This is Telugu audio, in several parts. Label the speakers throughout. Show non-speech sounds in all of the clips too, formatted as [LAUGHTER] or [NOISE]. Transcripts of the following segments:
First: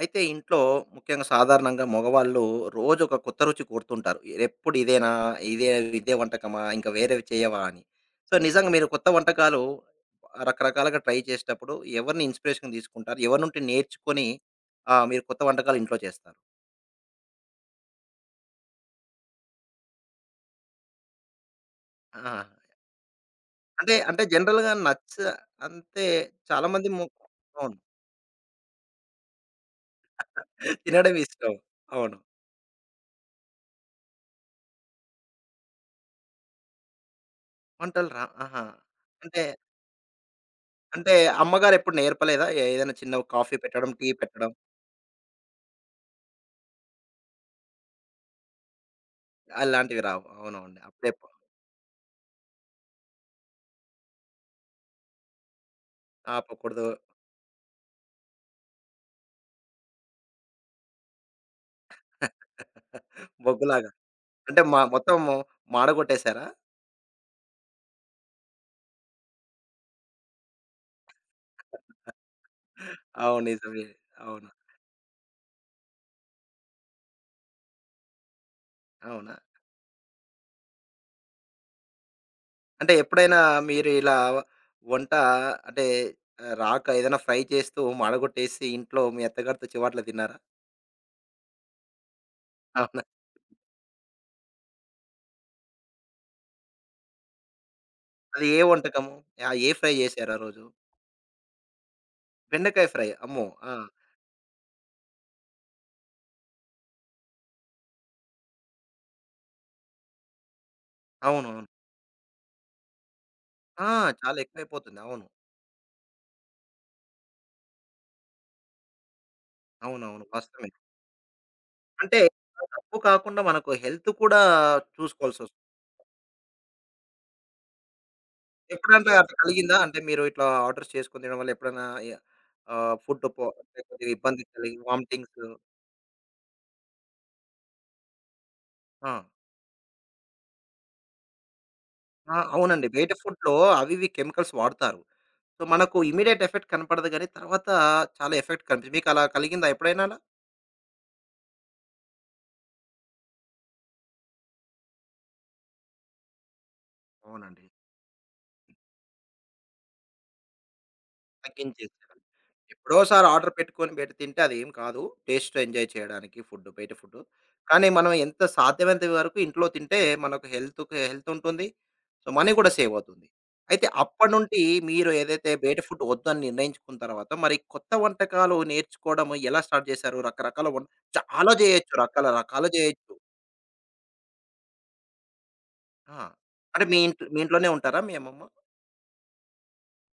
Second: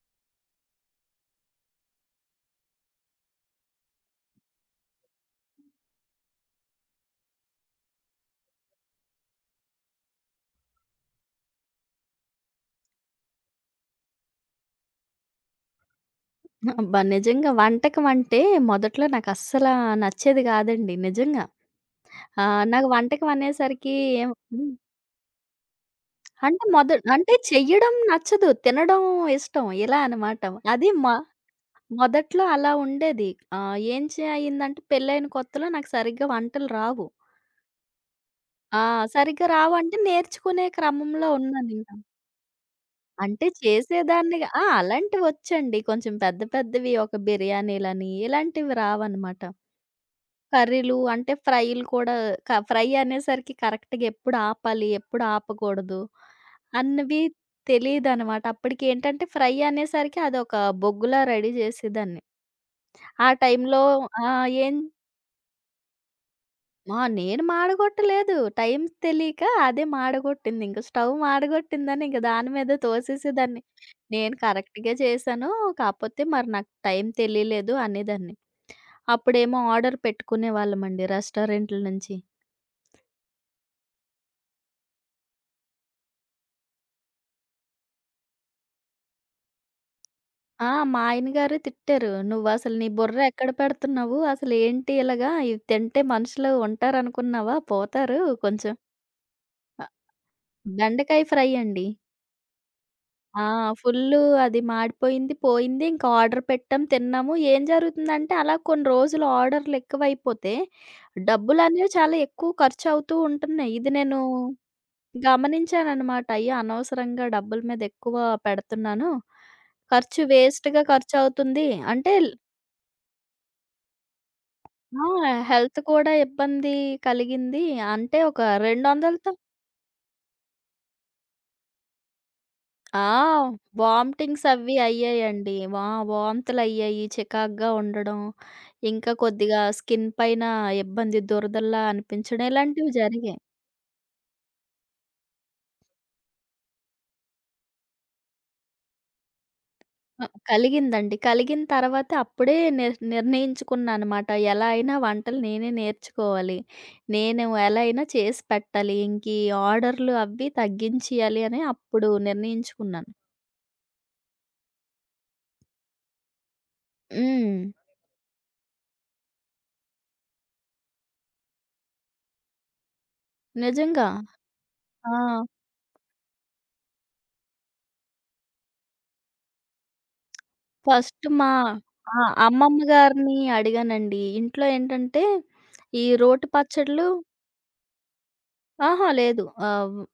Speaker 1: అయితే ఇంట్లో ముఖ్యంగా సాధారణంగా మగవాళ్ళు రోజు ఒక కొత్త రుచి కోరుతుంటారు. ఎప్పుడు ఇదేనా? ఇదే ఇదే వంటకమా? ఇంకా వేరేవి చేయవా? అని. సో, నిజంగా మీరు కొత్త వంటకాలు రకరకాలుగా ట్రై చేసేటప్పుడు ఎవరిని ఇన్స్పిరేషన్‌గా తీసుకుంటారు? ఎవరి నుండి నేర్చుకొని ఆహ్, మీరు కొత్త వంటకాలు ఇంట్లో చేస్తారు?
Speaker 2: అబ్బా! నిజంగా వంటకం అంటే మొదట్లో నాకస్సలా నచ్చేది గాదండి నిజంగా.
Speaker 1: ఆ!
Speaker 2: నాకు వంటకం
Speaker 1: అంటే
Speaker 2: అనేసరికి
Speaker 1: అంటే
Speaker 2: ఏం హ్మ్.
Speaker 1: జనరల్‌గా నచ్చ అంటే
Speaker 2: అంటే
Speaker 1: చాలామంది
Speaker 2: మొద
Speaker 1: ము
Speaker 2: అంటే
Speaker 1: అవును.
Speaker 2: చెయ్యడం నచ్చదు. తినడం ఇష్టం ఇలా అనమాట. అది మొ
Speaker 1: తినడం ఇష్టం. అవును.
Speaker 2: మొదట్లో అలా ఉండేది. ఏం చే అయిందంటే పెళ్లైన కొత్తలో నాకు సరిగ్గా వంటలు రావు.
Speaker 1: వంటలు రా ఆహా!
Speaker 2: ఆ!
Speaker 1: అంటే
Speaker 2: సరిగ్గా రావంటే నేర్చుకునే
Speaker 1: అంటే
Speaker 2: క్రమంలో ఉన్నానింక.
Speaker 1: అమ్మగారెప్పుడు నేర్పలేదా? ఏ- ఏదైనా చిన్న
Speaker 2: అంటే
Speaker 1: కాఫీ పెట్టడం, టీ
Speaker 2: చేసేదాన్నిగా
Speaker 1: పెట్టడం?
Speaker 2: ఆ! అలాంటివొచ్చండి. కొంచెం పెద్ద పెద్దవి ఒక బిర్యానీలని ఇలాంటివి రావనమాట.
Speaker 1: అలాంటివి రావు. అవునండి.
Speaker 2: కర్రీలు
Speaker 1: అప్పుడే ప
Speaker 2: అంటే ఫ్రైలు కూడా ఫ్రై అనేసరికి కరెక్ట్‌గా ఎప్పుడు ఆపాలి, ఎప్పుడు ఆపకూడదు
Speaker 1: ఆపకూడదు.
Speaker 2: అన్నవి తెలీదనమాట. అప్పటికేంటంటే ఫ్రై అనేసరికి అదొక బొగ్గులా రెడీ జేసేదాన్ని. ఆ
Speaker 1: [LAUGHS]
Speaker 2: టైంలో
Speaker 1: బొగ్గులాగా.
Speaker 2: ఆ!
Speaker 1: అంటే
Speaker 2: ఏం
Speaker 1: మా మొత్తం మాడగొట్టేసారా?
Speaker 2: ఆ! నేను మాడగొట్టలేదు. టైం తెలీక అదే మాడగొట్టింది. ఇంక స్టవ్ మాడగొట్టిందని ఇంక దాని మీదే
Speaker 1: అవును.
Speaker 2: తోసేసేదాన్ని.
Speaker 1: నిజమే.
Speaker 2: నేను
Speaker 1: అవును.
Speaker 2: కరెక్ట్‌గే చేశాను. కాపోతే మరి నాకు టైం తెలియలేదు అనేదాన్ని.
Speaker 1: అవునా?
Speaker 2: అప్పుడేమో ఆర్డర్ పెట్టుకునేవాళ్ళమండి రెస్టారెంట్‌ల నుంచి.
Speaker 1: అంటే ఎప్పుడైనా మీరు ఇలా వంట అంటే ఆహ్, రాక ఏదైనా ఫ్రై చేస్తూ మాడగొట్టేసి ఇంట్లో మీ అత్తగారితో చివాట్లు తిన్నారా?
Speaker 2: ఆ! మా ఆయన గారు తిట్టారు. "నువ్వసలు నీ
Speaker 1: అవునా?
Speaker 2: బుర్ర ఎక్కడ పెడుతున్నావు? అసలేంటి ఇలాగా? ఇది తింటే మనుషులు ఉంటారనుకున్నావా? పోతారు."
Speaker 1: అది ఏ
Speaker 2: కొంచెం
Speaker 1: వంటకము? ఆహ్, ఏ ఫ్రై చేశారు ఆ రోజు?
Speaker 2: బెండకాయ ఫ్రై అండి.
Speaker 1: బెండకాయ ఫ్రై.
Speaker 2: ఆ!
Speaker 1: అమ్మో! ఆ!
Speaker 2: ఫుల్లు అది మాడిపోయింది, పోయింది. ఇంకా ఆర్డర్ పెట్టాం, తిన్నాము. ఏం జరుగుతుందంటే అలా కొన్ని రోజులు ఆర్డర్‌లు ఎక్కువైపోతే
Speaker 1: అవునవును.
Speaker 2: డబ్బులనేవి చాలా ఎక్కువ ఖర్చవుతూ ఉంటున్నాయి.
Speaker 1: ఆ!
Speaker 2: ఇది నేను
Speaker 1: చాలా ఎక్కువైపోతుంది. అవును.
Speaker 2: గమనించాననమాట. అయ్యో! అనవసరంగా డబ్బుల మీద ఎక్కువ పెడుతున్నాను.
Speaker 1: అవునవును.
Speaker 2: ఖర్చు
Speaker 1: వాస్తవమే.
Speaker 2: వేస్ట్‌గా ఖర్చవుతుంది. అంటే
Speaker 1: అంటే తప్పు కాకుండా మనకు హెల్త్ కూడా
Speaker 2: ఆ!
Speaker 1: చూసుకోవాల్సొస్తుంది.
Speaker 2: హెల్త్ కూడా ఇబ్బంది కలిగింది. అంటే ఒక
Speaker 1: ఎప్పుడంటే
Speaker 2: 200తో
Speaker 1: అట్లా కలిగిందా? అంటే మీరు ఇట్లా ఆర్డర్స్ చేసుకొని తినడం వల్ల ఎప్పుడన్నా ఎ ఆహ్,
Speaker 2: ఆ!
Speaker 1: ఫుడ్ పో అంటే కొద్దిగా ఇబ్బంది
Speaker 2: వామిటింగ్స్ అవి
Speaker 1: కలిగి వామిటింగ్స్
Speaker 2: అయ్యాయండి. వాంతులయ్యాయి, చికాకుగా ఉండడం,
Speaker 1: ఆ!
Speaker 2: ఇంకా కొద్దిగా స్కిన్ పైన ఇబ్బంది దురదల్లా
Speaker 1: ఆ!
Speaker 2: అనిపించడం
Speaker 1: అవునండి.
Speaker 2: ఇలాంటివి
Speaker 1: బయట
Speaker 2: జరిగాయి.
Speaker 1: ఫుడ్‌లో అవి ఇవి కెమికల్స్ వాడతారు. సో, మనకు ఇమ్మీడియేట్ ఎఫెక్ట్ కనపడదు గానీ తర్వాత చాలా ఎఫెక్ట్ కనిపి మీకు అలా కలిగిందా ఎప్పుడైనా అలా?
Speaker 2: ఆ! కలిగిందండి. కలిగిన తర్వాత అప్పుడే నిర్ణయించుకున్నాననమాట. ఎలా అయినా వంటలు నేనే నేర్చుకోవాలి. నేను
Speaker 1: అవునండి.
Speaker 2: ఎలా అయినా చేసి పెట్టాలి. ఇంక ఈ ఆర్డర్‌లు అవి తగ్గించేయాలి అని అప్పుడు
Speaker 1: తగ్గించేసారు.
Speaker 2: నిర్ణయించుకున్నాను.
Speaker 1: ఎప్పుడోసారి ఆర్డర్ పెట్టుకొని పెట్టి తింటే అదేం కాదు. టేస్ట్ ఎంజాయ్ చేయడానికి ఫుడ్ బయట ఫుడ్.
Speaker 2: హ్మ్.
Speaker 1: కానీ మనం ఎంత సాధ్యమైనంత వరకు ఇంట్లో తింటే మనకు హెల్త్‌కి హెల్త్ ఉంటుంది. సో, మనీ కూడా సేవ్ అవుతుంది. అయితే
Speaker 2: నిజంగా.
Speaker 1: అప్పటి నుండి మీరు
Speaker 2: ఆ!
Speaker 1: ఏదైతే బయట ఫుడ్ వద్దని నిర్ణయించుకున్న తర్వాత మరి కొత్త వంటకాలు నేర్చుకోవడం ఎలా స్టార్ట్ చేశారు? రకరకాల వం
Speaker 2: ఫస్ట్ మా
Speaker 1: చాలా చేయొచ్చు.
Speaker 2: ఆ!
Speaker 1: రకాల రకాలు
Speaker 2: అమ్మమ్మ
Speaker 1: చేయొచ్చు.
Speaker 2: గారిని అడిగానండి. ఇంట్లో ఏంటంటే, ఈ
Speaker 1: ఆ!
Speaker 2: రోటి
Speaker 1: అంటే మీ
Speaker 2: పచ్చడ్లు
Speaker 1: ఇంట్లో మీ ఇంట్లోనే ఉంటారా మీ అమ్మమ్మ?
Speaker 2: అహా! లేదు. ఆహ్, వ్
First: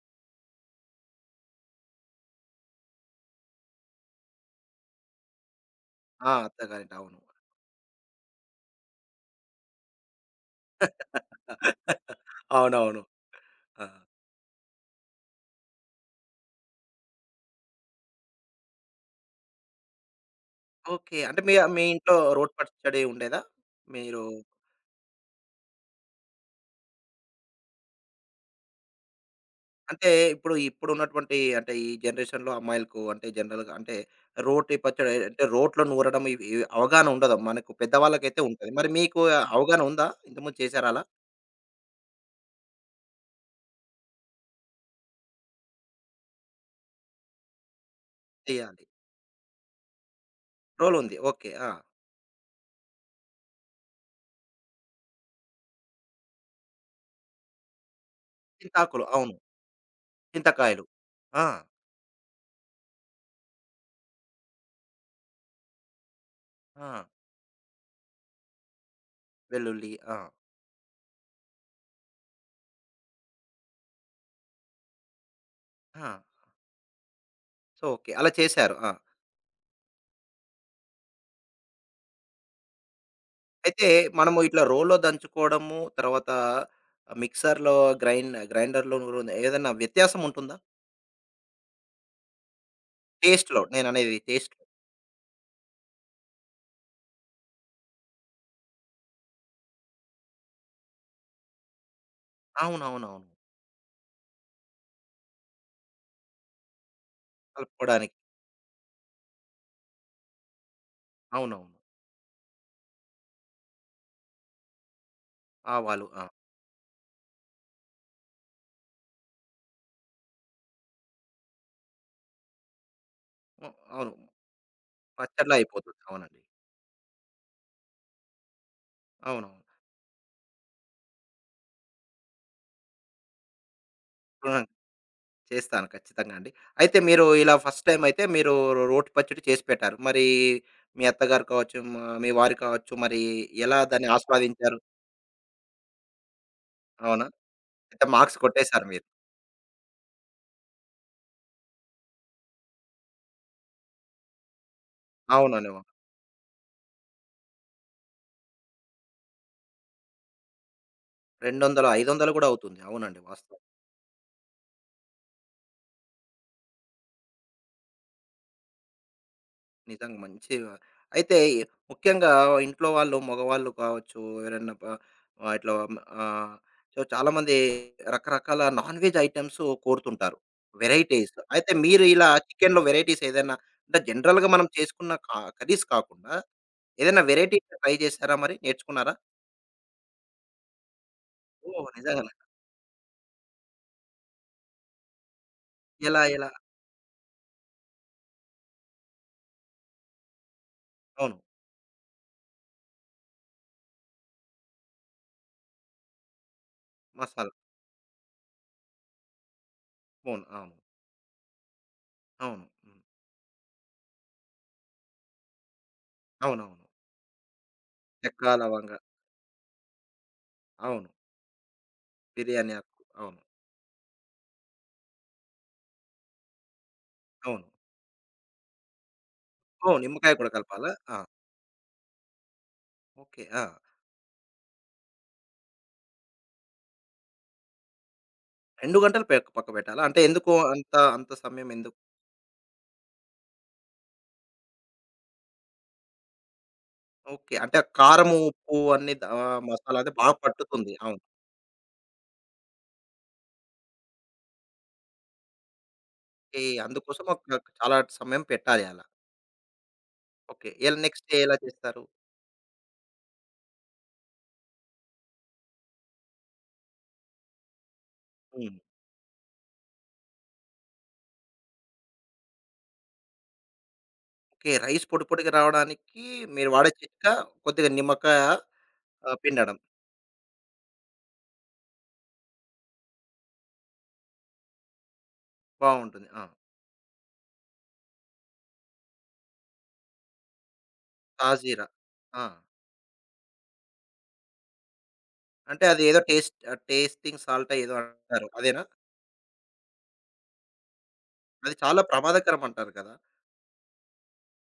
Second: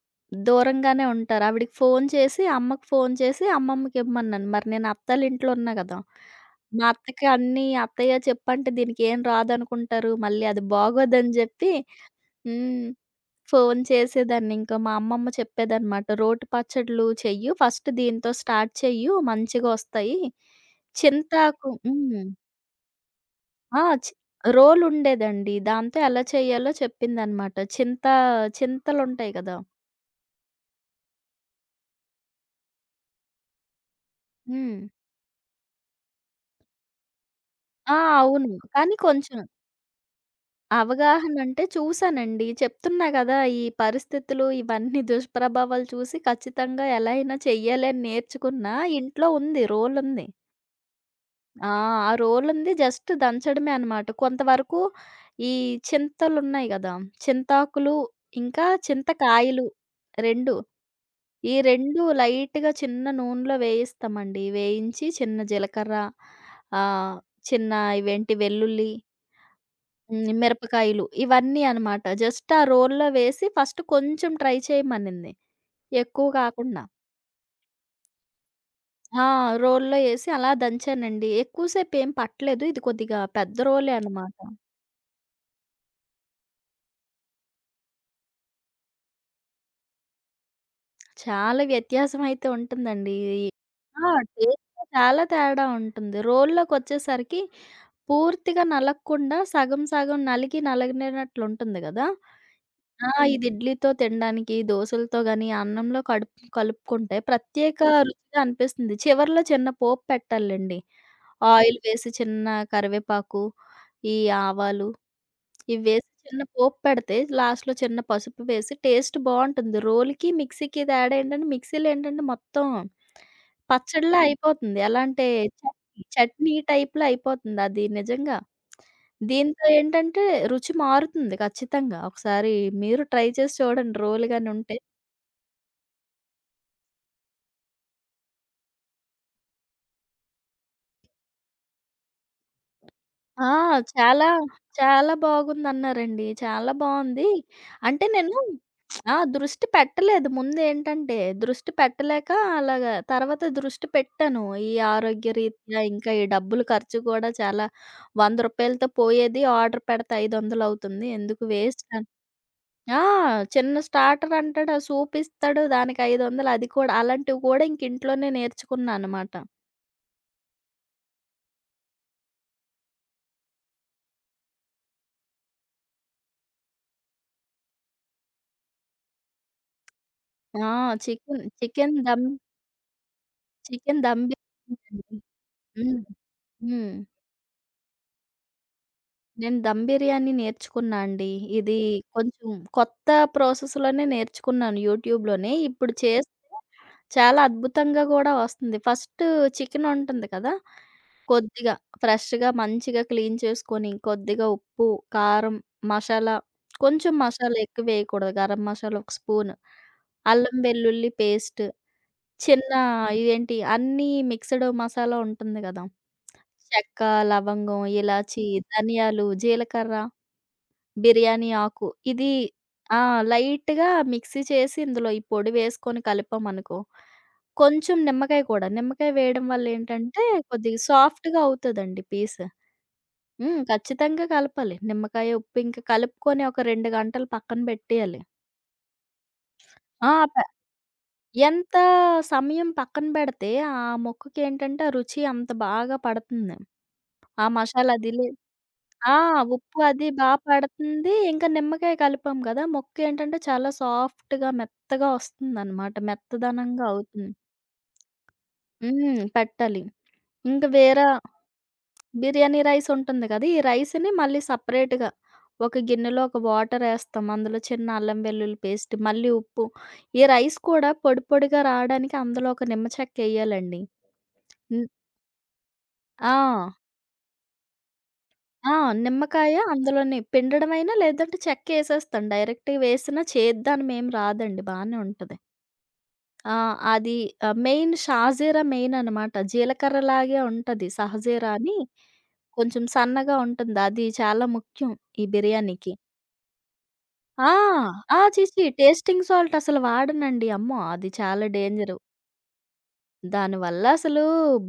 Speaker 2: దూరంగానే ఉంటారు. ఆవిడకి ఫోను చేసి, అమ్మకి ఫోను చేసి అమ్మమ్మకిమ్మన్నాను. మరి నేను అత్తాలింట్లో ఉన్నా గదా!
Speaker 1: ఆ!
Speaker 2: మా
Speaker 1: అత్తగారింట. అవును.
Speaker 2: అత్తకి అన్నీ అత్తయ్య చెప్పంటే దీనికేం రాదనుకుంటారు. మళ్ళీ అది బాగోదని జెప్పి
Speaker 1: [LAUGHS]
Speaker 2: హ్మ్.
Speaker 1: అవునవును.
Speaker 2: ఫోను
Speaker 1: ఆ!
Speaker 2: చేసేదాన్నింక. మా అమ్మమ్మ చెప్పేదనమాట. "రోటి పచ్చడ్లు చెయ్యి. ఫస్ట్ దీంతో స్టార్ట్ చెయ్యి. మంచిగొస్తాయి.
Speaker 1: ఓకే. అంటే మీ
Speaker 2: చింతాకు."
Speaker 1: మీ ఇంట్లో
Speaker 2: హ్మ్.
Speaker 1: రోటి పచ్చడి ఉండేదా?
Speaker 2: ఆ! చి
Speaker 1: మీరు
Speaker 2: రోలుండేదండి. దాంతో ఎలా చెయ్యాలో చెప్పిందనమాట. చింతలుంటాయి గదా!
Speaker 1: అంటే ఇప్పుడున్నటువంటి అంటే ఈ జనరేషన్‌లో అమ్మాయిలకు అంటే జనరల్‌గా అంటే రోటి
Speaker 2: హ్మ్.
Speaker 1: పచ్చడి అంటే రోట్లో నూరడం ఇవి ఇవి అవగాహన ఉండదు. మనకు
Speaker 2: ఆ!
Speaker 1: పెద్దవాళ్ళకైతే
Speaker 2: అవును.
Speaker 1: ఉంటది. మరి
Speaker 2: కానీ
Speaker 1: మీకు
Speaker 2: కొంచెం
Speaker 1: అవగాహన ఉందా? ఇంతకుముందు చేశారా అలా?
Speaker 2: అవగాహనంటే చూసానండి. చెప్తున్నా గదా! ఈ పరిస్థితులు ఇవన్నీ దుష్ప్రభావాలు చూసి ఖచ్చితంగా ఎలా అయినా చెయ్యాలి అని నేర్చుకున్నా.
Speaker 1: చేయాలి.
Speaker 2: ఇంట్లో ఉంది. రోలుంది.
Speaker 1: రోల్ ఉంది. ఓకే. ఆ!
Speaker 2: ఆ! ఆ రోలుంది జస్ట్ దంచడమే అనమాట. కొంతవరకు ఈ చింతలున్నాయి గదా! చింతాకులు, ఇంకా
Speaker 1: చింతాకులు అవును.
Speaker 2: చింతకాయలు 2
Speaker 1: చింతకాయలు. ఆ!
Speaker 2: ఈ 2 లైట్‌గా చిన్న నూనెలో వేయిస్తామండి. వేయించి చిన్న జీలకర్ర,
Speaker 1: ఆ!
Speaker 2: ఆహ్, చిన్న ఇవేంటి వెల్లుల్లి,
Speaker 1: వెల్లుల్లి. ఆ!
Speaker 2: హ్మ్, మిరపకాయలు ఇవన్నీ అనమాట. జస్ట్ ఆ రోల్లో వేసి ఫస్ట్ కొంచెం ట్రై చేయమనింది.
Speaker 1: ఆ!
Speaker 2: ఎక్కువ కాకుండా.
Speaker 1: So, okay. అలా చేశారు. ఆ!
Speaker 2: ఆ! రోల్లో ఏసి అలా దంచానండి. ఎక్కువ సేపేం పట్టలేదు. ఇది కొద్దిగా పెద్ద
Speaker 1: అయితే
Speaker 2: రోలే అనమాట.
Speaker 1: మనము ఇట్లా రోల్లో దంచుకోవడము, తర్వాత మిక్సర్‌లో గ్రైండ్ గ్రైండర్‌లో నూరుంది ఏదన్నా వ్యత్యాసం ఉంటుందా?
Speaker 2: చాలా వ్యత్యాసమైతే ఉంటుందండి.
Speaker 1: టేస్ట్‌లో
Speaker 2: ఆ!
Speaker 1: నేననేది టేస్ట్‌లో.
Speaker 2: టేస్ట్‌లో చాలా తేడా ఉంటుంది. రోల్లోకొచ్చేసరికి పూర్తిగా నలగకుండా సగం సగం నలిగి నలగననట్లుంటుంది గదా! ఆ!
Speaker 1: అవునవునవును.
Speaker 2: ఇది ఇడ్లీతో తినడానికి, దోసలతో గాని, అన్నంలో కడుపు కలుపుకుంటే ప్రత్యేక
Speaker 1: కలుపుకోవడానికి.
Speaker 2: రుచిగా అనిపిస్తుంది. చివర్లో చిన్న పోపు పెట్టాలెండి.
Speaker 1: అవునవును.
Speaker 2: ఆయిల్ వేసి చిన్న కరివేపాకు, ఈ ఆవాలు ఇవి
Speaker 1: ఆవాలు.
Speaker 2: వేసి
Speaker 1: ఆ!
Speaker 2: చిన్న పోపు పెడితే లాస్ట్‌లో చిన్న పసుపు వేసి టేస్ట్ బావుంటుంది. రోలుకి, మిక్సీకి తేడా ఏంటంటే మిక్సీలో ఏంటంటే మొత్తం
Speaker 1: హ్మ్. అవును.
Speaker 2: పచ్చడిలా అయిపోతుంది. ఎలా అంటే
Speaker 1: పచ్చడిలా అయిపోతుంది.
Speaker 2: చట్నీ,
Speaker 1: అవునండి.
Speaker 2: చట్నీ టైప్‌లో అయిపోతుంది అది నిజంగా.
Speaker 1: అవునవును.
Speaker 2: దీంతో ఏంటంటే రుచి మారుతుంది ఖచ్చితంగా. ఒకసారి మీరు ట్రై చేసి చూడండి రోలు గాని
Speaker 1: హ్మ్.
Speaker 2: ఉంటే.
Speaker 1: చేస్తాను ఖచ్చితంగా అండి. అయితే మీరు ఇలా ఫస్ట్ టైమ్ అయితే మీరు రో రోటి పచ్చడి చేసి పెట్టారు. మరి మీ అత్తగారు కావచ్చు, మ మీ వారు కావచ్చు, మరి
Speaker 2: ఆ!
Speaker 1: ఎలా దాన్ని
Speaker 2: చాలా,
Speaker 1: ఆస్వాదించారు?
Speaker 2: చాలా బాగుందన్నారండి. చాలా
Speaker 1: అవునా?
Speaker 2: బావుంది.
Speaker 1: అయితే
Speaker 2: అంటే నేను
Speaker 1: మార్క్స్ కొట్టేసారు మీరు.
Speaker 2: ఆ! దృష్టి పెట్టలేదు. ముందేంటంటే దృష్టి పెట్టలేక అలాగా తర్వాత దృష్టి పెట్టాను. ఈ
Speaker 1: అవునండి.
Speaker 2: ఆరోగ్యరీత్యా ఇంకా ఈ డబ్బులు ఖర్చు కూడా చాలా ₹100తో పోయేది ఆర్డర్ పెడితే 500 అవుతుంది. ఎందుకు వేస్ట్
Speaker 1: 200,
Speaker 2: అని
Speaker 1: 500 కూడా అవుతుంది.
Speaker 2: ఆ!
Speaker 1: అవునండి. వాస్తవం.
Speaker 2: చిన్న స్టార్టర్ అంటాడు. ఆ సూప్ ఇస్తాడు. దానికి 500 అది కూడా అలాంటివి కూడా ఇంక ఇంట్లోనే నేర్చుకున్నా అనమాట.
Speaker 1: నిజంగా మంచి అయితే ముఖ్యంగా ఇంట్లో వాళ్ళు, మగవాళ్ళు కావచ్చు, ఎవరైనా ప ఆహ్, ఇట్లా ఆహ్, సో, చాలామంది రకరకాల నాన్‌వెజ్ ఐటెమ్స్ కోరుతుంటారు.
Speaker 2: ఆ!
Speaker 1: వెరైటీస్.
Speaker 2: చికెన్,
Speaker 1: అయితే
Speaker 2: చికెన్
Speaker 1: మీరు
Speaker 2: దమ్
Speaker 1: ఇలా చికెన్‌లో వెరైటీస్ ఏదైనా అంటే
Speaker 2: చికెన్ దమ్
Speaker 1: జనరల్‌గా మనం
Speaker 2: బిర్యానీ
Speaker 1: చేసుకున్న
Speaker 2: అండి.
Speaker 1: క కర్రీస్
Speaker 2: హ్మ్.
Speaker 1: కాకుండా
Speaker 2: హ్మ్.
Speaker 1: ఏదైనా వెరైటీ ట్రై చేసారా మరి? నేర్చుకున్నారా?
Speaker 2: నేను దమ్ బిర్యానీ నేర్చుకున్నా అండి. ఇది
Speaker 1: ఓహ్!
Speaker 2: ఓకే.
Speaker 1: నిజంగానా?
Speaker 2: కొంచెం కొత్త ప్రాసెస్‌లోనే నేర్చుకున్నాను యూట్యూబ్‌లోనే. ఇప్పుడు
Speaker 1: ఎలా?
Speaker 2: చేస్తే
Speaker 1: ఎలా?
Speaker 2: చాలా అద్భుతంగా గూడా వస్తుంది. ఫస్ట్ చికెన్ ఉంటుంది కదా!
Speaker 1: అవును.
Speaker 2: కొద్దిగా ఫ్రెష్‌గా మంచిగా క్లీన్ చేసుకొని, కొద్దిగా ఉప్పు, కారం, మసాలా కొంచెం
Speaker 1: మసాలా.
Speaker 2: మసాలా ఎక్కువ వేయకూడదు. గరం మసాలా ఒక స్పూను,
Speaker 1: అవును.
Speaker 2: అల్లం
Speaker 1: అవును.
Speaker 2: వెల్లుల్లి పేస్ట్,
Speaker 1: అవును.
Speaker 2: చిన్న
Speaker 1: హ్మ్.
Speaker 2: ఇదేంటి అన్నీ మిక్స్‌డ్ మసాలా ఉంటుంది గదా!
Speaker 1: అవునవును.
Speaker 2: చెక్క, లవంగం,
Speaker 1: చెక్క,
Speaker 2: ఇలాచి,
Speaker 1: లవంగా.
Speaker 2: ధనియాలు, జీలకర్ర,
Speaker 1: అవును.
Speaker 2: బిర్యానీ ఆకు ఇది
Speaker 1: బిర్యానీ ఆకు.
Speaker 2: ఆ!
Speaker 1: అవును.
Speaker 2: లైట్‌గా మిక్సీ చేసి ఇందులో ఈ పొడి వేసుకొని కలిపామనుకో,
Speaker 1: అవును.
Speaker 2: కొంచెం నిమ్మకాయ కూడా, నిమ్మకాయ వేయడం వల్ల
Speaker 1: ఓహ్!
Speaker 2: ఏంటంటే
Speaker 1: నిమ్మకాయ కూడా
Speaker 2: కొద్దిగా
Speaker 1: కలపాలా? ఆ!
Speaker 2: సాఫ్ట్‌గా అవుతదండి పీస్.
Speaker 1: ఓకే.
Speaker 2: హ్మ్.
Speaker 1: ఆ!
Speaker 2: ఖచ్చితంగా కలపాలి. నిమ్మకాయ, ఉప్పు ఇంక కలుపుకొని ఒక 2 గంటలు పక్కన పెట్టేయాలి.
Speaker 1: 2 గంటలు పె పక్కబెట్టాలా?
Speaker 2: ఆ!
Speaker 1: అంటే ఎందుకు
Speaker 2: ప
Speaker 1: అంత అంత సమయం
Speaker 2: ఎంత
Speaker 1: ఎందుకు?
Speaker 2: సమయం పక్కన పెడితే ఆ మొక్కకేంటంటే ఆ రుచి అంత బాగా పడుతుంది. ఆ
Speaker 1: ఓకే. అంటే ఆ
Speaker 2: మసాలా అది లే
Speaker 1: కారము, ఉప్పు అన్ని
Speaker 2: ఆ!
Speaker 1: ద ఆహ్,
Speaker 2: ఉప్పు
Speaker 1: మసాలా
Speaker 2: అది
Speaker 1: అది
Speaker 2: బా
Speaker 1: బాగా పట్టుతుంది.
Speaker 2: పడుతుంది.
Speaker 1: అవును.
Speaker 2: ఇంకా నిమ్మకాయ కలిపాం గదా! ముక్కేంటంటే చాలా సాఫ్ట్‌గా, మెత్తగా వస్తుందనమాట.
Speaker 1: ఓకే.
Speaker 2: మెత్తదనంగా
Speaker 1: అందుకోసం
Speaker 2: అవుతుంది.
Speaker 1: ఒక చాలా సమయం పెట్టాలి అలా.
Speaker 2: హ్మ్. పెట్టాలి. ఇంక
Speaker 1: ఓకే. ఎలా
Speaker 2: వేరే
Speaker 1: నెక్స్ట్ డే ఎలా చేస్తారు?
Speaker 2: బిర్యానీ రైస్ ఉంటుంది కదా! ఈ రైస్‌ని మళ్ళీ సెపరేట్‌గా ఒక గిన్నెలో ఒక వాటరేస్తాం. అందులో చిన్న అల్లం వెల్లుల్లి
Speaker 1: హ్మ్.
Speaker 2: పేస్ట్, మళ్ళీ ఉప్పు. ఈ రైస్ కూడా పొడి పొడిగా రాడానికి అందులో ఒక నిమ్మ చెక్కేయాలండి.
Speaker 1: ఓకే.
Speaker 2: హ్మ్.
Speaker 1: రైస్ పొడి పొడిగా రావడానికి
Speaker 2: ఆ!
Speaker 1: మీరు వాడే చిట్కా కొద్దిగా నిమ్మకాయ
Speaker 2: ఆ!
Speaker 1: ఆహ్,
Speaker 2: నిమ్మకాయ
Speaker 1: పిండడం.
Speaker 2: అందులోనే పిండడమైనా లేదంటే చెక్కేసేస్తాను. డైరెక్ట్‌గా వేసినా చేదుదనమేం రాదండి. బానే ఉంటది.
Speaker 1: బావుంటుంది. ఆ!
Speaker 2: ఆ! అది ఆహ్, మెయిన్ షాజీరా మెయిన్ అనమాట. జీలకర్రలాగే ఉంటది. సహజీరా అని
Speaker 1: షాజీరా. ఆ!
Speaker 2: కొంచెం సన్నగా ఉంటుంది. అది చాలా ముఖ్యం ఈ
Speaker 1: అంటే
Speaker 2: బిర్యానీకి.
Speaker 1: అది ఏదో టేస్ట్ టేస్టింగ్
Speaker 2: ఆ!
Speaker 1: సాల్టో ఏదో
Speaker 2: ఆ! ఛీ!
Speaker 1: అంటారు.
Speaker 2: ఛీ!
Speaker 1: అదేనా?
Speaker 2: టేస్టింగ్ సాల్ట్ అసలు వాడనండి. అమ్మో! అది చాలా
Speaker 1: అది
Speaker 2: డేంజరు.
Speaker 1: చాలా ప్రమాదకరం అంటారు కదా!
Speaker 2: దానివల్ల అసలు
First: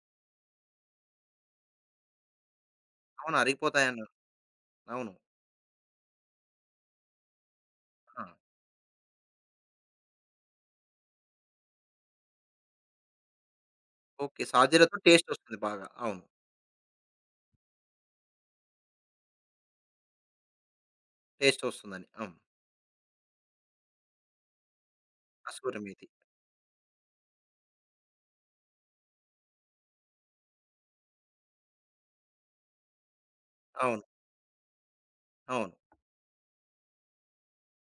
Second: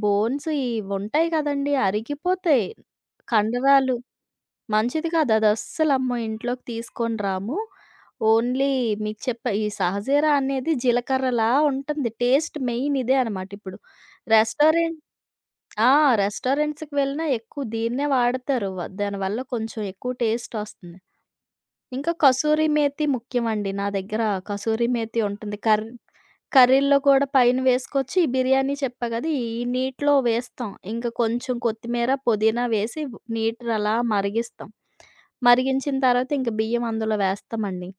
Speaker 2: బోన్స్ ఇవుంటాయి కదండీ! అరిగిపోతాయి.
Speaker 1: అవునా?
Speaker 2: కండరాలు
Speaker 1: అరిగిపోతాయన్నారు.
Speaker 2: మంచిది
Speaker 1: అవును.
Speaker 2: కాదు. అదస్సలమ్మో ఇంట్లోకి తీసుకొని రాము.
Speaker 1: ఆ!
Speaker 2: ఓన్లీ మీకు చెప్పా ఈ సహజీరా అనేది జీలకర్రలా ఉంటుంది. టేస్ట్ మెయిన్ ఇదే అనమాట ఇప్పుడు.
Speaker 1: ఓకే. సాజీరతో
Speaker 2: రెస్టారెంట్
Speaker 1: టేస్టొస్తుంది బాగా.
Speaker 2: ఆ!
Speaker 1: అవును.
Speaker 2: రెస్టారెంట్స్‌కి వెళ్ళినా ఎక్కువ దీన్నే వాడతారు. దానివల్ల కొంచెం ఎక్కువ టేస్ట్ ఒస్తుంది.
Speaker 1: టేస్టొస్తుందని.
Speaker 2: ఇంకా
Speaker 1: అవును.
Speaker 2: కసూరి మేతి ముఖ్యమండి. నా దగ్గర కసూరి మేతి ఉంటుంది.
Speaker 1: కస్తూరి మేతి.
Speaker 2: కర్రీల్లో కూడా పైన వేసుకోవచ్చు. ఈ బిర్యానీ చెప్పా కదా! ఈ నీటిలో వేస్తాం. ఇంకా కొంచెం కొత్తిమీర, పుదీనా వేసి నీటిలో అలా
Speaker 1: అవును.
Speaker 2: మరిగిస్తాం.
Speaker 1: అవును.
Speaker 2: మరిగించిన తర్వాత ఇంక బియ్యం అందులో వేస్తామండి.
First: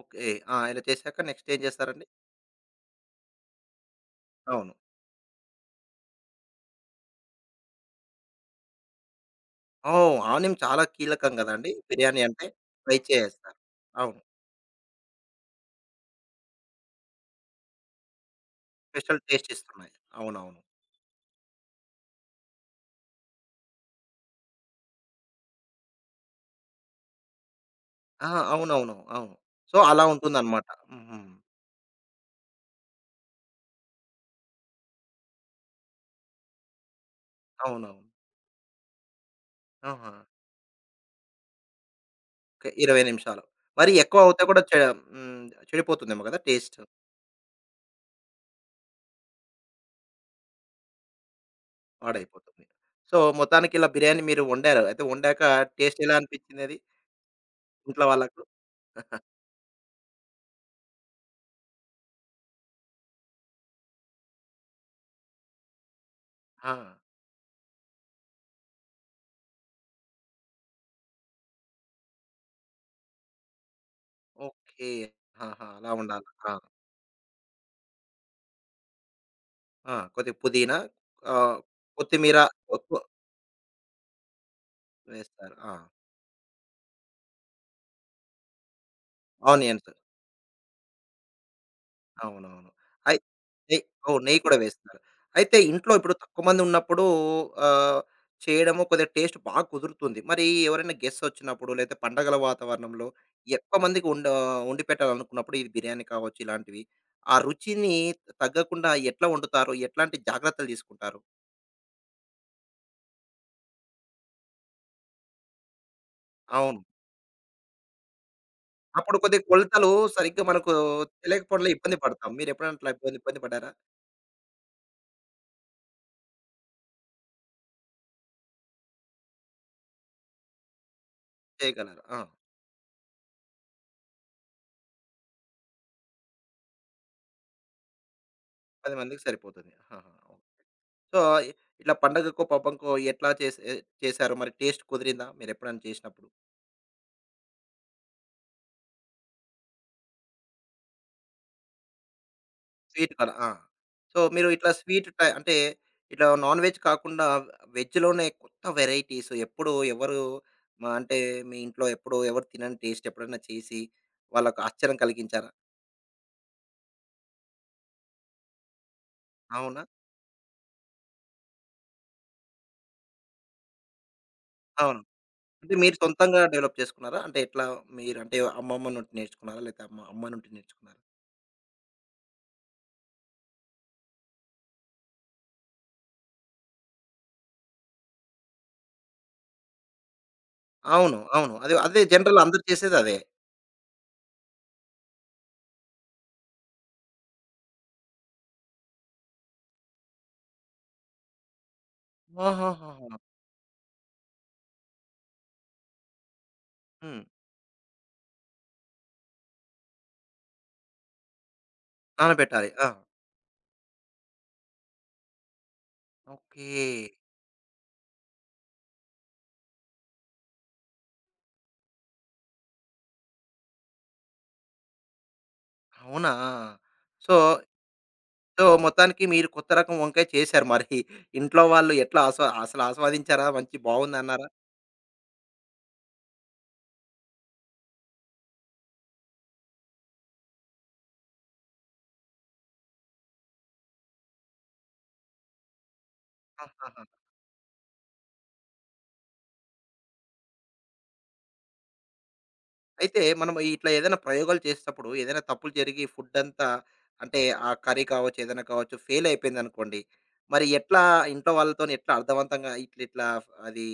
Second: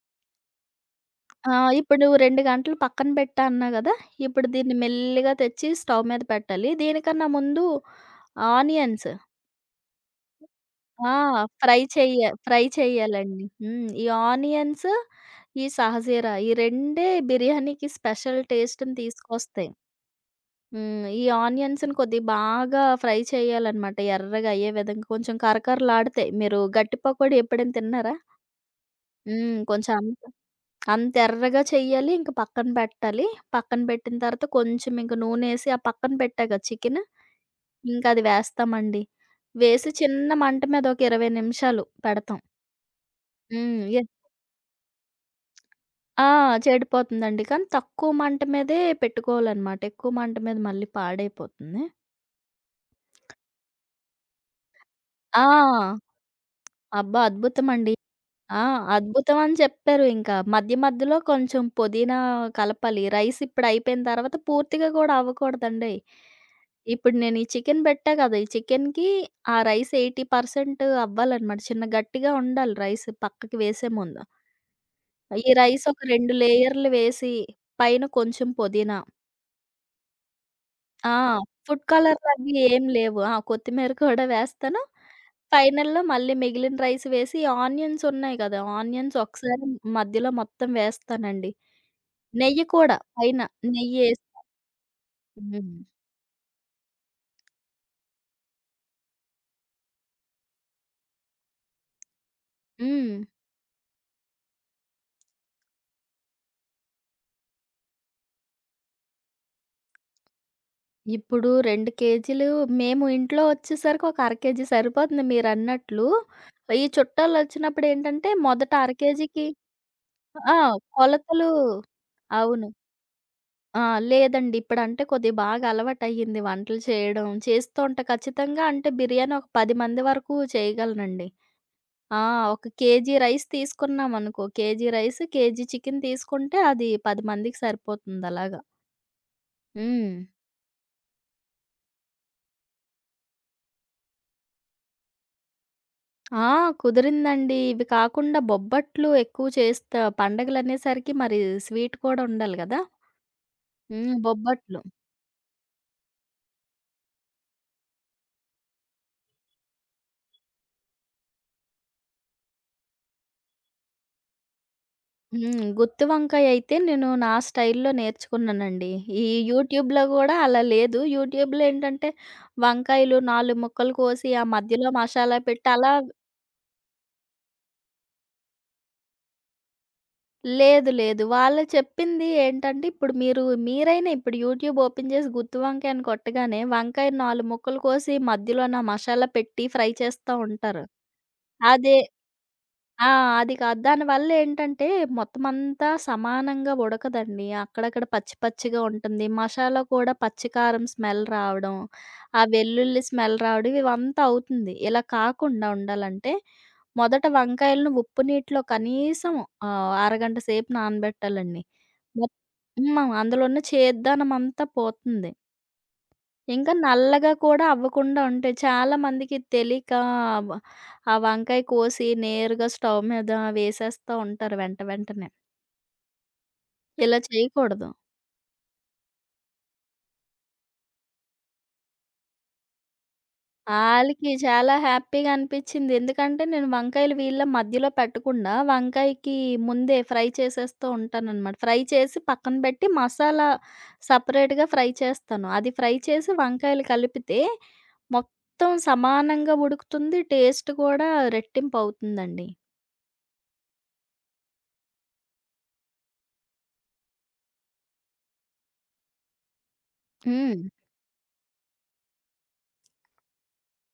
Speaker 1: ఓకే. ఆ! ఇలా చేశాక నెక్స్ట్
Speaker 2: ఆ!
Speaker 1: ఏం
Speaker 2: ఇప్పుడు
Speaker 1: చేస్తారండి?
Speaker 2: నువ్వు 2 గంటలు పక్కన పెట్టా అన్నా గదా! ఇప్పుడు
Speaker 1: అవును.
Speaker 2: దీన్ని మెల్లిగా తెచ్చి స్టవ్ మీద పెట్టాలి. దీనికన్నా ముందు ఆనియన్స్
Speaker 1: ఓహ్! ఆనియం చాలా
Speaker 2: ఆ!
Speaker 1: కీలకం గదండీ! బిర్యానీ అంటే
Speaker 2: ఫ్రై
Speaker 1: ఫ్రై
Speaker 2: చెయ్యాలండి.
Speaker 1: చేసేస్తారు.
Speaker 2: హ్మ్. ఈ
Speaker 1: అవును.
Speaker 2: ఆనియన్స్, ఈ షాహజీరా ఈ రెండే బిర్యానీకి స్పెషల్ టేస్ట్‌ని
Speaker 1: స్పెషల్
Speaker 2: తీసుకొస్తాయి.
Speaker 1: టేస్టిస్తున్నాయి. అవునవును.
Speaker 2: హ్మ్. ఈ ఆనియన్స్‌ని కొద్దిగా బాగా ఫ్రై చేయాలనమాట. ఎర్రగా అయ్యే విధంగా కొంచెం కరకరలాడతాయి. మీరు గట్టి పకోడీ ఎప్పుడైనా తిన్నారా?
Speaker 1: ఆ! అవునవును. అవును.
Speaker 2: హ్మ్.
Speaker 1: సో,
Speaker 2: కొంచెం
Speaker 1: అలా
Speaker 2: అంత
Speaker 1: ఉంటుందన్నమాట.
Speaker 2: అంత
Speaker 1: హుహు.
Speaker 2: ఎర్రగా చెయ్యాలి. ఇంక పక్కన పెట్టాలి. పక్కన పెట్టిన తర్వాత కొంచెం ఇంక నూనేసి ఆ పక్కన పెట్టా గదా చికెను,
Speaker 1: అవునవును.
Speaker 2: ఇంకది వేస్తామండి. వేసి
Speaker 1: ఆహా!
Speaker 2: చిన్న మంట మీద ఒక 20 నిమిషాలు పెడతాం.
Speaker 1: ఓకే. 20 నిమిషాలు.
Speaker 2: హ్మ్.
Speaker 1: మరి
Speaker 2: ఎ
Speaker 1: ఎక్కువ అవుతే కూడా చె హ్మ్. చెడిపోతుందేమో
Speaker 2: ఆ!
Speaker 1: గదా! టేస్ట్.
Speaker 2: చెడిపోతుందండి. కానీ తక్కువ మంట మీదే పెట్టుకోవాలనమాట. ఎక్కువ మంట మీద మళ్ళీ పాడైపోతుంది.
Speaker 1: పాడైపోతుంది. సో, మొత్తానికి ఇలా బిర్యానీ మీరు వండారు. అయితే వండాక
Speaker 2: ఆ!
Speaker 1: టేస్ట్ ఎలా అనిపించిందది
Speaker 2: అబ్బా! అద్భుతమండి.
Speaker 1: ఇంట్లో వాళ్ళకు?
Speaker 2: ఆ! అద్భుతం అని చెప్పారు ఇంకా. మధ్య మధ్యలో కొంచెం పుదీనా కలపాలి. రైస్ ఇప్పుడు అయిపోయిన తర్వాత పూర్తిగా కూడా అవ్వకూడదండి.
Speaker 1: ఆ!
Speaker 2: ఇప్పుడు నేను ఈ చికెన్ పెట్టా కదా! ఈ చికెన్‌కి ఆ రైస్ 80% అవ్వాలన్నమాట. చిన్న గట్టిగా ఉండాలి రైస్ పక్కకి వేసే ముందు.
Speaker 1: ఓకే.
Speaker 2: ఈ
Speaker 1: ఆహా!
Speaker 2: రైస్
Speaker 1: అలా
Speaker 2: ఒక
Speaker 1: ఉండాలి.
Speaker 2: 2
Speaker 1: ఆ!
Speaker 2: లేయర్‌లు వేసి పైన కొంచెం పుదీనా.
Speaker 1: ఆ! కొద్దిగా పుదీనా
Speaker 2: ఆ!
Speaker 1: ఆహ్,
Speaker 2: ఫుడ్ కలర్‌లు
Speaker 1: కొత్తిమీర
Speaker 2: అవి
Speaker 1: కొ
Speaker 2: ఏం
Speaker 1: కొ
Speaker 2: లేవు. ఆ! కొత్తిమీర కూడా వేస్తాను.
Speaker 1: వేస్తారు. ఆ!
Speaker 2: ఫైనల్‌లో మళ్ళీ మిగిలిన రైస్ వేసి ఆనియన్స్ ఉన్నాయి కదా! ఆనియన్స్ ఒకసారి
Speaker 1: ఆనియన్స్.
Speaker 2: మధ్యలో మొత్తం వేస్తానండి. నెయ్యి
Speaker 1: అవునవును.
Speaker 2: కూడా
Speaker 1: అయి
Speaker 2: పైన
Speaker 1: నెయ్ ఓహ్! నెయ్యి
Speaker 2: నెయ్యేస్తా.
Speaker 1: కూడా వేస్తారు. అయితే
Speaker 2: హ్మ్.
Speaker 1: ఇంట్లో ఇప్పుడు తక్కువ మంది ఉన్నప్పుడు ఆహ్, చేయడము కొద్దిగా టేస్ట్ బాగా కుదురుతుంది. మరి ఎవరైనా గెస్ట్స్ వచ్చినప్పుడు లేతే పండగల వాతావరణంలో
Speaker 2: హ్మ్.
Speaker 1: ఎక్కువ మందికి వండ వండి పెట్టాలనుకున్నప్పుడు ఇది బిర్యానీ కావచ్చు ఇలాంటివి. ఆ రుచిని తగ్గకుండా ఎట్లా వండుతారు? ఎట్లాంటి జాగ్రత్తలు తీసుకుంటారు?
Speaker 2: ఇప్పుడు 2 కేజీలు మేము ఇంట్లో వచ్చేసరికి ఒక అర కేజీ సరిపోతుంది మీరన్నట్లు.
Speaker 1: అవును.
Speaker 2: ఈ చుట్టాలొచ్చినప్పుడేంటంటే మొదట అర
Speaker 1: అప్పుడు కొద్దిగా
Speaker 2: కేజీకి
Speaker 1: కొలతలు సరిగ్గా
Speaker 2: ఆ!
Speaker 1: మనకు
Speaker 2: కొలతలు
Speaker 1: తెలియకపోవడంలో ఇబ్బంది పడతాం.
Speaker 2: అవును.
Speaker 1: మీరెప్పుడైనా అట్లా ఇబ్బంది ఇబ్బంది పడ్డారా?
Speaker 2: ఆ! లేదండి. ఇప్పుడంటే కొద్దిగా బాగా అలవాటయ్యింది వంటలు చేయడం. చేస్తూ ఉంటా ఖచ్చితంగా అంటే బిర్యానీ ఒక 10 మంది వరకు చేయగలనండి.
Speaker 1: చేయగలరా? ఆ!
Speaker 2: ఆ! ఒక కేజీ రైస్ తీసుకున్నామనుకో, కేజీ రైస్, కేజీ చికెన్ తీసుకుంటే అది 10 మందికి సరిపోతుందలాగా.
Speaker 1: 10 మందికి సరిపోతుంది. ఆహా!
Speaker 2: హ్మ్.
Speaker 1: ఓకే. సో, ఇట్లా పండగకో, పబ్బంకో ఎట్లా చేసే చేశారు? మరి టేస్ట్ కుదిరిందా మీరెప్పుడైనా చేసినప్పుడు?
Speaker 2: ఆ! కుదిరిందండి. ఇవి కాకుండా బొబ్బట్లు ఎక్కువ చేస్తా. పండగలనేసరికి మరి స్వీట్ కూడా ఉండాలి గదా!
Speaker 1: స్వీట్ కదా! ఆ!
Speaker 2: హ్మ్.
Speaker 1: సో, మీరు ఇట్లా
Speaker 2: బొబ్బట్లు.
Speaker 1: స్వీట్ టై అంటే ఇట్లా నాన్ వెజ్ కాకుండా వెజ్‌లోనే కొత్త వెరైటీస్ ఎప్పుడూ ఎవరు మ అంటే మీ ఇంట్లో ఎప్పుడూ ఎవరు తినని టేస్ట్ ఎప్పుడైనా చేసి వాళ్ళకి ఆశ్చర్యం కలిగించారా?
Speaker 2: హ్మ్. గుత్తి వంకాయ అయితే నేను నా స్టైల్‌లో నేర్చుకున్నానండి. ఈ
Speaker 1: అవునా?
Speaker 2: యూట్యూబ్‌లో గూడా అలా లేదు. యూట్యూబ్‌లో ఏంటంటే వంకాయలు 4 ముక్కలు కోసి, ఆ మధ్యలో
Speaker 1: అవును.
Speaker 2: మసాలా పెట్టి
Speaker 1: అంటే
Speaker 2: అలా
Speaker 1: మీరు సొంతంగా డెవలప్ చేసుకున్నారా? అంటే ఎట్లా మీరు అంటే అమ్మమ్మ నుండి నేర్చుకున్నారా? లేతే అమ్మ అమ్మ నుండి
Speaker 2: లేదు.
Speaker 1: నేర్చుకున్నారా?
Speaker 2: లేదు. వాళ్ళు చెప్పింది ఏంటంటే, ఇప్పుడు మీరు మీరైనా ఇప్పుడు యూట్యూబ్ ఓపెన్ చేసి గుత్తి వంకాయ అని కొట్టగానే, వంకాయ 4 ముక్కలు కోసి మధ్యలో నా మసాలా పెట్టి ఫ్రై చేస్తా ఉంటారు.
Speaker 1: అవును. అవును. అదే
Speaker 2: అదే
Speaker 1: అదే జనరల్ అందరూ
Speaker 2: ఆ!
Speaker 1: చేసేదదే.
Speaker 2: అది కాదు. దానివల్లేంటంటే, మొత్తమంతా సమానంగా ఉడకదండి. అక్కడక్కడ పచ్చి పచ్చిగా ఉంటుంది. మసాలా కూడా పచ్చి కారం స్మెల్ రావడం, ఆ వెల్లుల్లి
Speaker 1: ఆహాహాహా!
Speaker 2: స్మెల్ రావడం ఇవంతా అవుతుంది. ఇలా కాకుండా ఉండాలంటే,
Speaker 1: హ్మ్.
Speaker 2: మొదట వంకాయలను ఉప్పు నీటిలో కనీసం అరగంట సేపు నానబెట్టాలండి. మొత్
Speaker 1: నానబెట్టాలి. ఆ!
Speaker 2: హ్మ్. అందులో ఉన్న చేదుదనమంతా పోతుంది. ఇంకా
Speaker 1: ఓకే.
Speaker 2: నల్లగా కూడా అవ్వకుండా ఉంటాయి. చాలామందికి తెలియక వ ఆ వంకాయ కోసి నేరుగా స్టవ్ మీద వేసేస్తా ఉంటారు వెంట వెంటనే.
Speaker 1: అవునా!
Speaker 2: ఇలా
Speaker 1: సో,
Speaker 2: చేయకూడదు.
Speaker 1: సో, మొత్తానికి మీరు కొత్త రకం వంకాయ చేశారు మరి. ఇంట్లో వాళ్ళు ఎట్లా ఆస్వా అసలు ఆస్వాదించారా? మంచి
Speaker 2: ఆళ్ళకి
Speaker 1: బావుందన్నారా?
Speaker 2: చాలా హ్యాపీగా అనిపిచ్చింది. ఎందుకంటే నేను వంకాయలు వీళ్ళ మధ్యలో పెట్టకుండా వంకాయకి ముందే ఫ్రై చేసేస్తూ ఉంటాననమాట. ఫ్రై చేసి పక్కన పెట్టి మసాలా సెపరేట్‌గా ఫ్రై చేస్తాను. అది ఫ్రై చేసి వంకాయలు
Speaker 1: ఆహాహా!
Speaker 2: కలిపితే మొత్తం సమానంగా ఉడుకుతుంది. టేస్ట్ కూడా రెట్టింపు అవుతుందండి.
Speaker 1: అయితే మనం ఇట్లా ఏదైనా ప్రయోగాలు చేసేటప్పుడు ఏదైనా తప్పులు జరిగి ఫుడ్డంతా అంటే ఆ కర్రీ కావచ్చు, ఏదైనా కావచ్చు ఫెయిల్ అయిపోయిందనుకోండి.
Speaker 2: హ్మ్.
Speaker 1: మరి ఎట్లా ఇంట్లో వాళ్ళతోని ఎట్లా అర్థవంతంగా ఇట్ల ఇట్లా అది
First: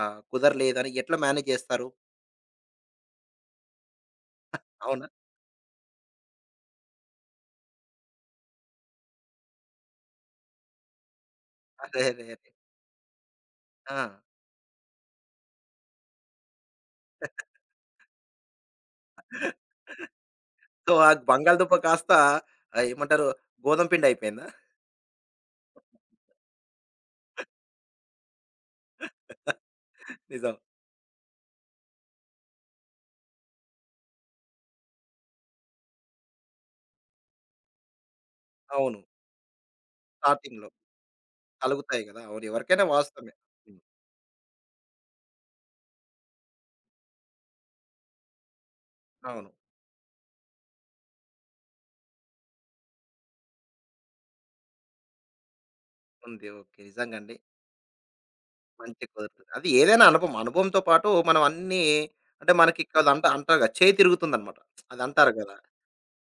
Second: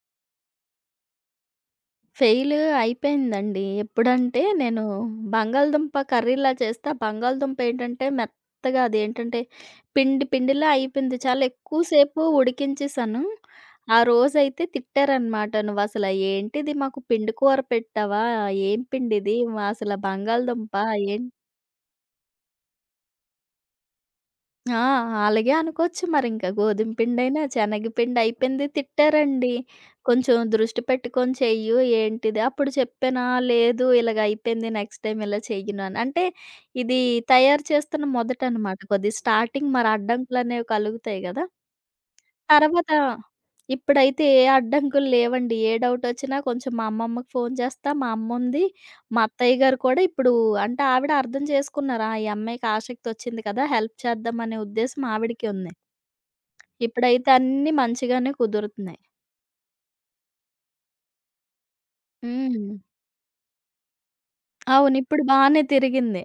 Speaker 1: ఆహ్, కుదరలేదని ఎట్లా మేనేజ్ చేస్తారు?
Speaker 2: ఫెయిల్ అయిపోయిందండి. ఎప్పుడంటే నేను
Speaker 1: అవునా?
Speaker 2: బంగాళదుంప కర్రీలా చేస్తే, ఆ బంగాళదుంప ఏంటంటే మెత్తగా అదేంటంటే పిండి పిండిలా అయిపోయింది. చాలా ఎక్కువ
Speaker 1: అదే.
Speaker 2: సేపు
Speaker 1: అదే. అదే.
Speaker 2: ఉడికించేసాను.
Speaker 1: ఆ!
Speaker 2: ఆ రోజైతే తిట్టారనమాట. "నువ్వసల ఏంటిది మాకు పిండి కూర పెట్టావా? ఏం పిండిది? అసల బంగాళదుంప
Speaker 1: సో, ఆ
Speaker 2: ఏం."
Speaker 1: బంగాళదుంప కాస్త ఆహ్, ఏమంటారు గోధుమ పిండి అయిపోయిందా?
Speaker 2: ఆ! అలాగే అనుకోవచ్చు మరింక. గోధుమ పిండైనా, శనగపిండి అయిపోయింది తిట్టారండి. కొంచెం
Speaker 1: నిజం.
Speaker 2: దృష్టి పెట్టుకొని చెయ్యు ఏంటిది? అప్పుడు చెప్పానా, లేదు ఇలాగ అయిపోయింది నెక్స్ట్ టైమ్ ఇలా చెయ్యను అని. అంటే ఇది తయారు చేస్తున్న మొదటనమాట.
Speaker 1: అవును.
Speaker 2: కొద్దిగా స్టార్టింగ్ మరి అడ్డంకులనేవి
Speaker 1: స్టార్టింగ్‌లో
Speaker 2: కలుగుతాయి గదా!
Speaker 1: కలుగుతాయి గదా! అవును. ఎవరికైనా
Speaker 2: తర్వాత
Speaker 1: వాస్తవమే. హ్మ్.
Speaker 2: ఇప్పుడైతే ఏ అడ్డంకులు లేవండి. ఏ డౌటొచ్చినా కొంచెం మా అమ్మమ్మకి ఫోను చేస్తా. మా అమ్ముంది. మా
Speaker 1: అవును.
Speaker 2: అత్తయ్య గారు కూడా ఇప్పుడు అంటే ఆవిడ అర్థం చేసుకున్నారు. ఆ! ఈ అమ్మాయికి ఆసక్తొచ్చింది కదా! హెల్ప్ చేద్దామనే ఉద్దేశం ఆవిడకి ఉంది.
Speaker 1: ఉంది. ఓకే. నిజంగా
Speaker 2: ఇప్పుడైతే
Speaker 1: అండి.
Speaker 2: అన్నీ మంచిగానే కుదురుతున్నాయి.
Speaker 1: మంచి కుదురుతుంది. అది ఏదైనా అనుభవం. అనుభవంతో పాటు మనం అన్నీ అంటే
Speaker 2: హ్మ్.
Speaker 1: మనకి అది అంట అంటారు గదా! చేయి తిరుగుతుందన్నమాట.
Speaker 2: అవును.
Speaker 1: అది
Speaker 2: ఇప్పుడు
Speaker 1: అంటారు గదా!
Speaker 2: బానే తిరిగింది.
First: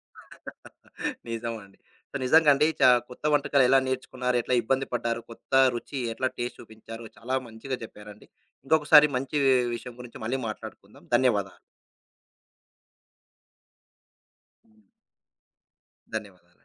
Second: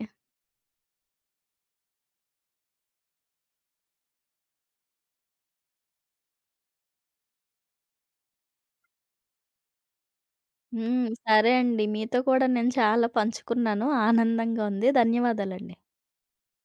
Speaker 1: [LAUGHS] నిజం అండి. సో, నిజంగా అండి చ కొత్త వంటకాలు ఎలా నేర్చుకున్నారు? ఎట్లా ఇబ్బంది పడ్డారు? కొత్త రుచి ఎట్లా టేస్ట్ చూపించారు? చాలా మంచిగా చెప్పారండి. ఇంకొకసారి మంచి విషయం గురించి మళ్ళీ మాట్లాడుకుందాం.
Speaker 2: హ్మ్. సరే
Speaker 1: ధన్యవాదాలు.
Speaker 2: అండి. మీతో కూడా నేను చాలా పంచుకున్నాను. ఆనందంగా ఉంది. ధన్యవాదాలండి.
Speaker 1: ధన్యవాదాలు.